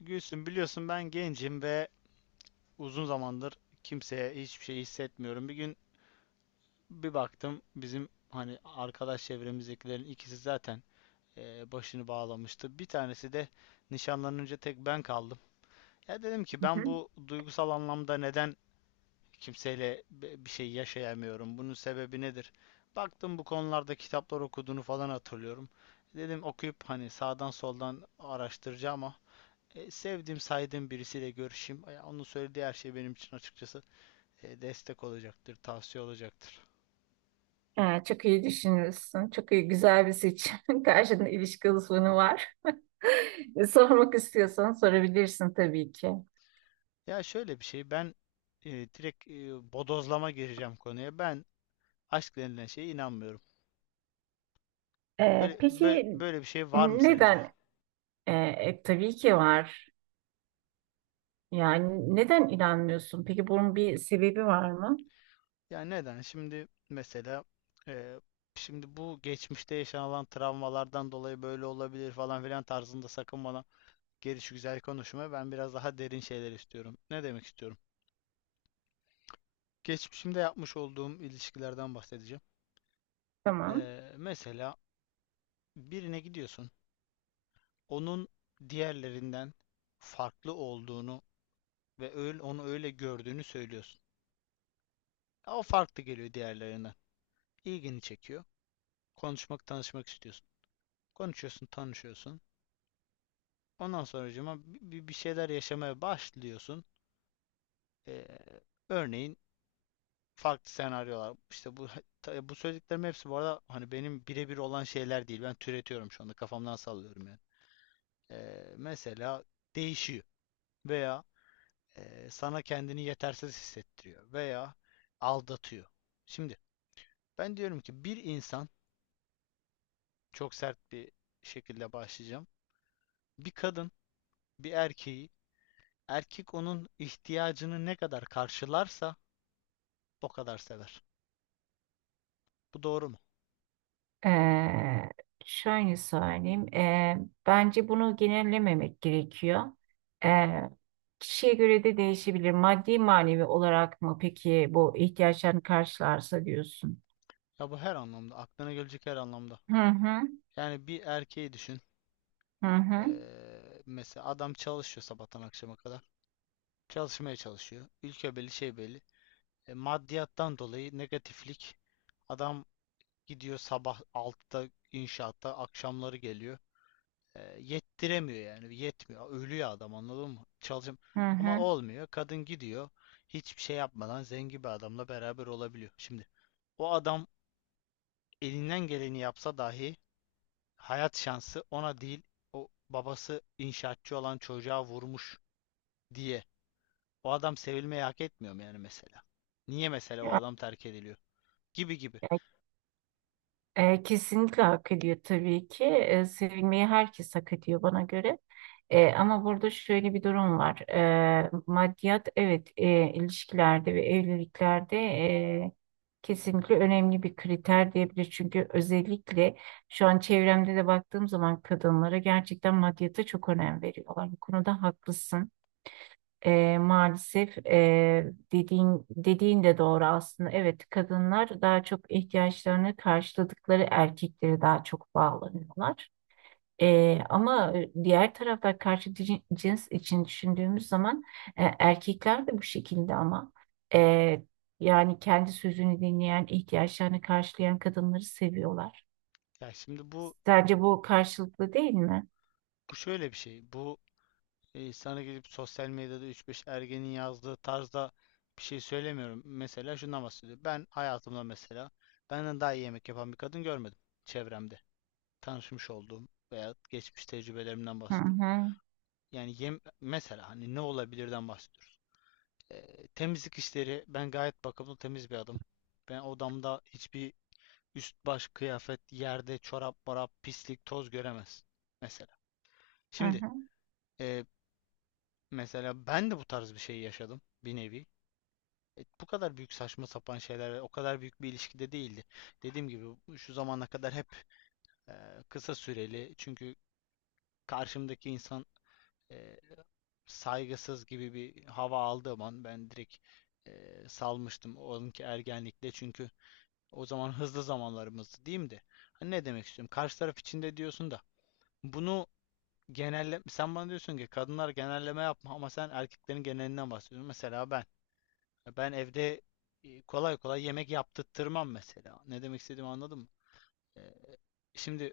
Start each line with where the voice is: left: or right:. left: Gülsüm, biliyorsun ben gencim ve uzun zamandır kimseye hiçbir şey hissetmiyorum. Bir gün bir baktım bizim hani arkadaş çevremizdekilerin ikisi zaten başını bağlamıştı. Bir tanesi de nişanlanınca tek ben kaldım. Ya dedim ki
right: Hı hı.
left: ben bu duygusal anlamda neden kimseyle bir şey yaşayamıyorum? Bunun sebebi nedir? Baktım bu konularda kitaplar okuduğunu falan hatırlıyorum. Dedim okuyup hani sağdan soldan araştıracağım ama sevdiğim, saydığım birisiyle görüşeyim. Ya onun söylediği her şey benim için açıkçası destek olacaktır, tavsiye olacaktır.
right: Ha, çok iyi düşünmüşsün. Çok iyi, güzel bir seçim. Karşında ilişki uzmanı var. Sormak istiyorsan sorabilirsin tabii ki.
left: Ya şöyle bir şey, ben e, direkt e, bodozlama gireceğim konuya. Ben aşk denilen şeye inanmıyorum. Böyle, böyle,
right: Peki
left: böyle bir şey var mı sence?
right: neden? Tabii ki var. Yani neden inanmıyorsun? Peki bunun bir sebebi var mı?
left: Yani neden? Şimdi mesela, e, şimdi bu geçmişte yaşanılan travmalardan dolayı böyle olabilir falan filan tarzında sakın bana geliş güzel konuşma. Ben biraz daha derin şeyler istiyorum. Ne demek istiyorum? Geçmişimde yapmış olduğum ilişkilerden bahsedeceğim.
right: Tamam.
left: Mesela birine gidiyorsun, onun diğerlerinden farklı olduğunu ve öyle, onu öyle gördüğünü söylüyorsun. O farklı geliyor diğerlerinden. İlgini çekiyor. Konuşmak, tanışmak istiyorsun. Konuşuyorsun, tanışıyorsun. Ondan sonracığıma bir şeyler yaşamaya başlıyorsun. Ee, örneğin farklı senaryolar. İşte bu bu söylediklerimin hepsi bu arada hani benim birebir olan şeyler değil. Ben türetiyorum şu anda. Kafamdan sallıyorum yani. Mesela değişiyor veya sana kendini yetersiz hissettiriyor veya aldatıyor. Şimdi ben diyorum ki bir insan çok sert bir şekilde başlayacağım. Bir kadın bir erkeği, erkek onun ihtiyacını ne kadar karşılarsa o kadar sever. Bu doğru mu?
right: Ee, Şöyle söyleyeyim. Bence bunu genellememek gerekiyor. Ee, Kişiye göre de değişebilir. Maddi manevi olarak mı peki bu ihtiyaçlarını karşılarsa diyorsun?
left: Ya bu her anlamda, aklına gelecek her anlamda.
right: Hı hı,
left: Yani bir erkeği düşün.
right: hı hı,
left: Mesela adam çalışıyor sabahtan akşama kadar. Çalışmaya çalışıyor. Ülke belli, şey belli. E, maddiyattan dolayı negatiflik, adam gidiyor sabah 6'da inşaatta, akşamları geliyor. Yettiremiyor yani, yetmiyor. Ölüyor adam, anladın mı? Çalışım
right: hı
left: ama
right: hı.
left: olmuyor. Kadın gidiyor. Hiçbir şey yapmadan zengin bir adamla beraber olabiliyor. Şimdi o adam elinden geleni yapsa dahi hayat şansı ona değil, o babası inşaatçı olan çocuğa vurmuş diye. O adam sevilmeyi hak etmiyor mu yani mesela? Niye mesela o
right: Ya,
left: adam terk ediliyor? Gibi gibi.
right: ya kesinlikle hak ediyor tabii ki. Sevilmeyi herkes hak ediyor bana göre. Ama burada şöyle bir durum var. Maddiyat evet ilişkilerde ve evliliklerde kesinlikle önemli bir kriter diyebilir. Çünkü özellikle şu an çevremde de baktığım zaman kadınlara gerçekten maddiyata çok önem veriyorlar. Bu konuda haklısın. Maalesef dediğin de doğru aslında. Evet, kadınlar daha çok ihtiyaçlarını karşıladıkları erkeklere daha çok bağlanıyorlar. Ama diğer tarafta karşı cins için düşündüğümüz zaman erkekler de bu şekilde ama e, yani kendi sözünü dinleyen, ihtiyaçlarını karşılayan kadınları seviyorlar.
left: Ya şimdi bu
right: Sence bu karşılıklı değil mi?
left: bu şöyle bir şey. Bu, sana gelip sosyal medyada üç beş ergenin yazdığı tarzda bir şey söylemiyorum. Mesela şundan bahsediyor. Ben hayatımda mesela benden daha iyi yemek yapan bir kadın görmedim çevremde, tanışmış olduğum veya geçmiş tecrübelerimden
right: Hı
left: bahsediyorum.
right: hı,
left: Yani mesela hani ne olabilirden bahsediyoruz. Temizlik işleri, ben gayet bakımlı temiz bir adam. Ben odamda hiçbir üst baş kıyafet, yerde çorap, morap, pislik, toz göremez. Mesela.
right: hı
left: Şimdi,
right: hı.
left: e, mesela ben de bu tarz bir şey yaşadım bir nevi. E, bu kadar büyük saçma sapan şeyler o kadar büyük bir ilişkide değildi. Dediğim gibi şu zamana kadar hep, e, kısa süreli, çünkü karşımdaki insan, e, saygısız gibi bir hava aldığım an ben direkt salmıştım. Onunki ergenlikte çünkü o zaman hızlı zamanlarımızdı diyeyim de. Hani ne demek istiyorum? Karşı taraf içinde diyorsun da bunu genelle, sen bana diyorsun ki kadınlar genelleme yapma ama sen erkeklerin genelinden bahsediyorsun. Mesela ben evde, kolay kolay yemek yaptırtmam mesela. Ne demek istediğimi anladın mı? Eee, Şimdi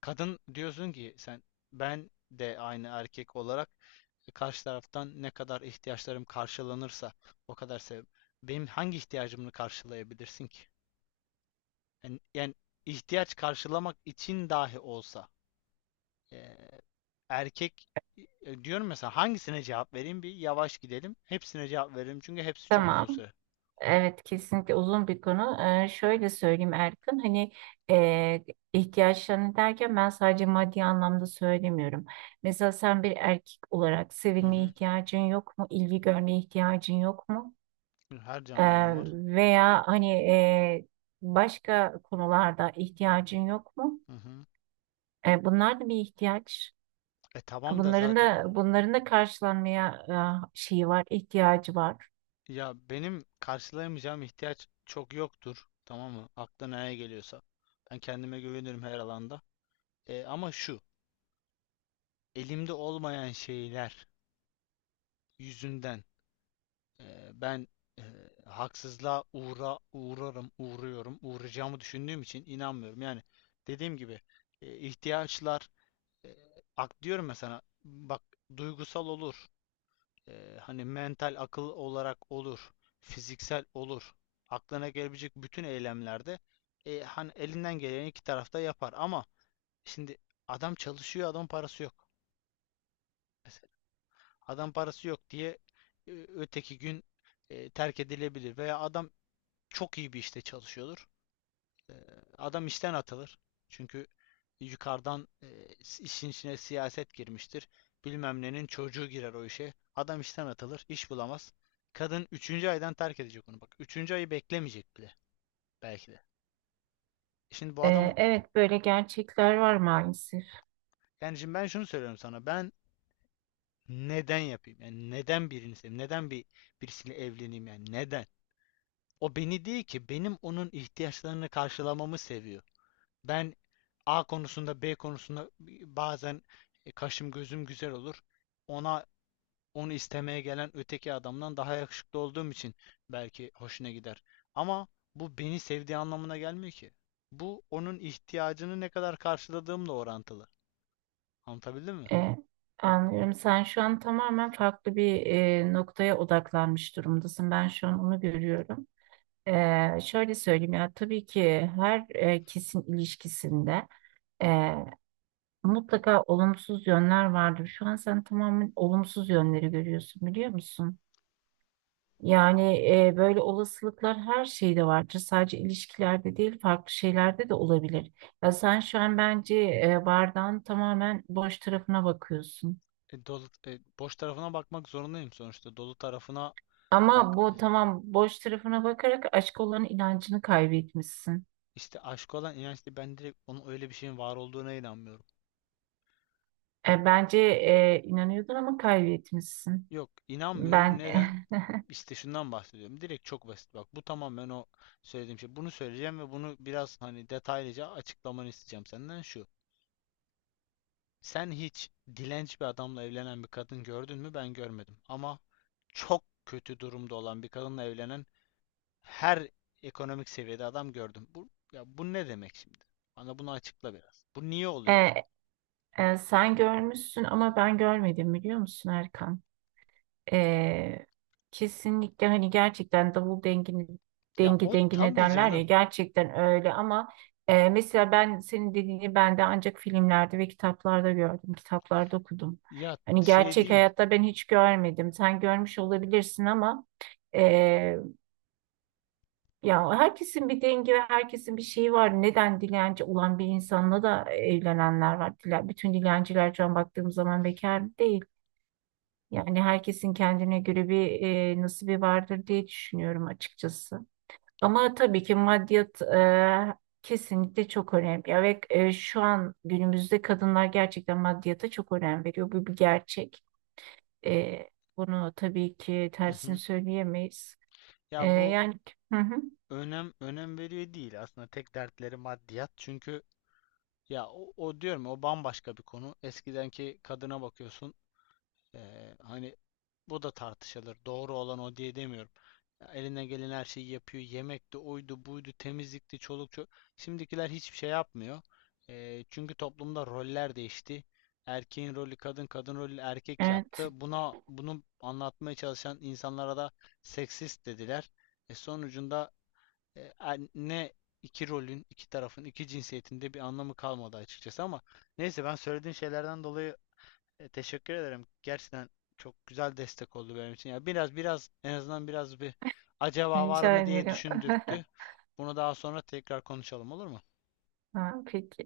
left: kadın diyorsun ki sen, ben de aynı erkek olarak, karşı taraftan ne kadar ihtiyaçlarım karşılanırsa o kadar sev. Benim hangi ihtiyacımı karşılayabilirsin ki? Yani ihtiyaç karşılamak için dahi olsa, e, erkek, diyorum mesela hangisine cevap vereyim, bir yavaş gidelim. Hepsine cevap veririm çünkü hepsi çok
right: Tamam.
left: uzun süre.
right: Evet kesinlikle uzun bir konu. Şöyle söyleyeyim Erkan, hani e, ihtiyaçlarını derken ben sadece maddi anlamda söylemiyorum. Mesela sen bir erkek olarak
left: Hı
right: sevilmeye
left: hı.
right: ihtiyacın yok mu? İlgi görmeye ihtiyacın yok mu?
left: Her
right: Ee,
left: canlının var.
right: Veya hani başka konularda ihtiyacın yok mu?
left: Hı hı.
right: Bunlar da bir ihtiyaç.
left: E tamam da
right: Bunların
left: zaten,
right: da bunların da karşılanmaya şeyi var, ihtiyacı var.
left: ya benim karşılayamayacağım ihtiyaç çok yoktur. Tamam mı? Aklına ne geliyorsa. Ben kendime güvenirim her alanda. E, ama şu, elimde olmayan şeyler yüzünden, ben e, haksızlığa uğrarım, uğruyorum, uğrayacağımı düşündüğüm için inanmıyorum. Yani dediğim gibi, ihtiyaçlar, e, ak diyorum ya sana, bak, duygusal olur. Hani mental akıl olarak olur, fiziksel olur. Aklına gelebilecek bütün eylemlerde, hani elinden geleni iki tarafta yapar ama şimdi adam çalışıyor, adam parası yok. Mesela adam parası yok diye, öteki gün, terk edilebilir veya adam çok iyi bir işte çalışıyordur. Ee, Adam işten atılır. Çünkü yukarıdan, işin içine siyaset girmiştir. Bilmem nenin çocuğu girer o işe. Adam işten atılır, iş bulamaz. Kadın üçüncü aydan terk edecek onu. Bak üçüncü ayı beklemeyecek bile belki de. Şimdi bu adam,
right: Evet böyle gerçekler var maalesef.
left: yani şimdi ben şunu söylüyorum sana. Ben neden yapayım? Yani neden birini seveyim? Neden birisiyle evleneyim yani? Neden? O beni değil ki, benim onun ihtiyaçlarını karşılamamı seviyor. Ben A konusunda, B konusunda bazen, kaşım gözüm güzel olur. Ona, onu istemeye gelen öteki adamdan daha yakışıklı olduğum için belki hoşuna gider. Ama bu beni sevdiği anlamına gelmiyor ki. Bu onun ihtiyacını ne kadar karşıladığımla orantılı. Anlatabildim mi?
right: E, Anlıyorum. Sen şu an tamamen farklı bir noktaya odaklanmış durumdasın. Ben şu an onu görüyorum. Şöyle söyleyeyim, ya tabii ki her kesin ilişkisinde e, mutlaka olumsuz yönler vardır. Şu an sen tamamen olumsuz yönleri görüyorsun biliyor musun? Yani böyle olasılıklar her şeyde vardır. Sadece ilişkilerde değil farklı şeylerde de olabilir. Ya sen şu an bence bardağın tamamen boş tarafına bakıyorsun.
left: Dolu, boş tarafına bakmak zorundayım sonuçta. Dolu tarafına
right: Ama
left: bak,
right: bu tamam boş tarafına bakarak aşk olan inancını kaybetmişsin.
left: işte aşk olan inançlı ben direkt onun öyle bir şeyin var olduğuna inanmıyorum.
right: Bence inanıyordun ama kaybetmişsin.
left: Yok inanmıyorum.
right: Ben
left: Neden? İşte şundan bahsediyorum. Direkt çok basit bak. Bu tamamen o söylediğim şey. Bunu söyleyeceğim ve bunu biraz hani detaylıca açıklamanı isteyeceğim senden şu. Sen hiç dilenci bir adamla evlenen bir kadın gördün mü? Ben görmedim. Ama çok kötü durumda olan bir kadınla evlenen her ekonomik seviyede adam gördüm. Bu, ya bu ne demek şimdi? Bana bunu açıkla biraz. Bu niye oluyor
right: e,
left: yani?
right: sen görmüşsün ama ben görmedim biliyor musun Erkan? Ee, Kesinlikle hani gerçekten davul dengini
left: Ya
right: dengi
left: o
right: dengine
left: tabii
right: derler ya,
left: canım.
right: gerçekten öyle ama mesela ben senin dediğini ben de ancak filmlerde ve kitaplarda gördüm, kitaplarda okudum.
left: Ya
right: Hani
left: şey
right: gerçek
left: değil.
right: hayatta ben hiç görmedim. Sen görmüş olabilirsin ama e, ya herkesin bir dengi ve herkesin bir şeyi var. Neden dilenci olan bir insanla da evlenenler var. Bütün dilenciler şu an baktığım zaman bekar değil. Yani herkesin kendine göre bir nasibi vardır diye düşünüyorum açıkçası. Ama tabii ki maddiyat kesinlikle çok önemli. Ve şu an günümüzde kadınlar gerçekten maddiyata çok önem veriyor. Bu bir gerçek. E, Bunu tabii ki
left: Hı
right: tersini
left: hı.
right: söyleyemeyiz. E,
left: Ya bu
right: yani hı hı,
left: önem veriyor değil aslında, tek dertleri maddiyat. Çünkü ya o diyorum o bambaşka bir konu. Eskidenki kadına bakıyorsun. Hani bu da tartışılır. Doğru olan o diye demiyorum. Ya eline gelen her şeyi yapıyor. Yemekti, oydu, buydu, temizlikti, çoluk çocuk. Şimdikiler hiçbir şey yapmıyor. Çünkü toplumda roller değişti. Erkeğin rolü kadın, kadın rolü erkek
right: evet,
left: yaptı. Bunu anlatmaya çalışan insanlara da seksist dediler. E sonucunda, anne, iki rolün, iki tarafın, iki cinsiyetinde bir anlamı kalmadı açıkçası ama neyse, ben söylediğin şeylerden dolayı, teşekkür ederim. Gerçekten çok güzel destek oldu benim için. Ya biraz en azından biraz bir acaba var
right: rica
left: mı diye
right: ederim.
left: düşündürttü. Bunu daha sonra tekrar konuşalım, olur mu?
right: Ha, peki.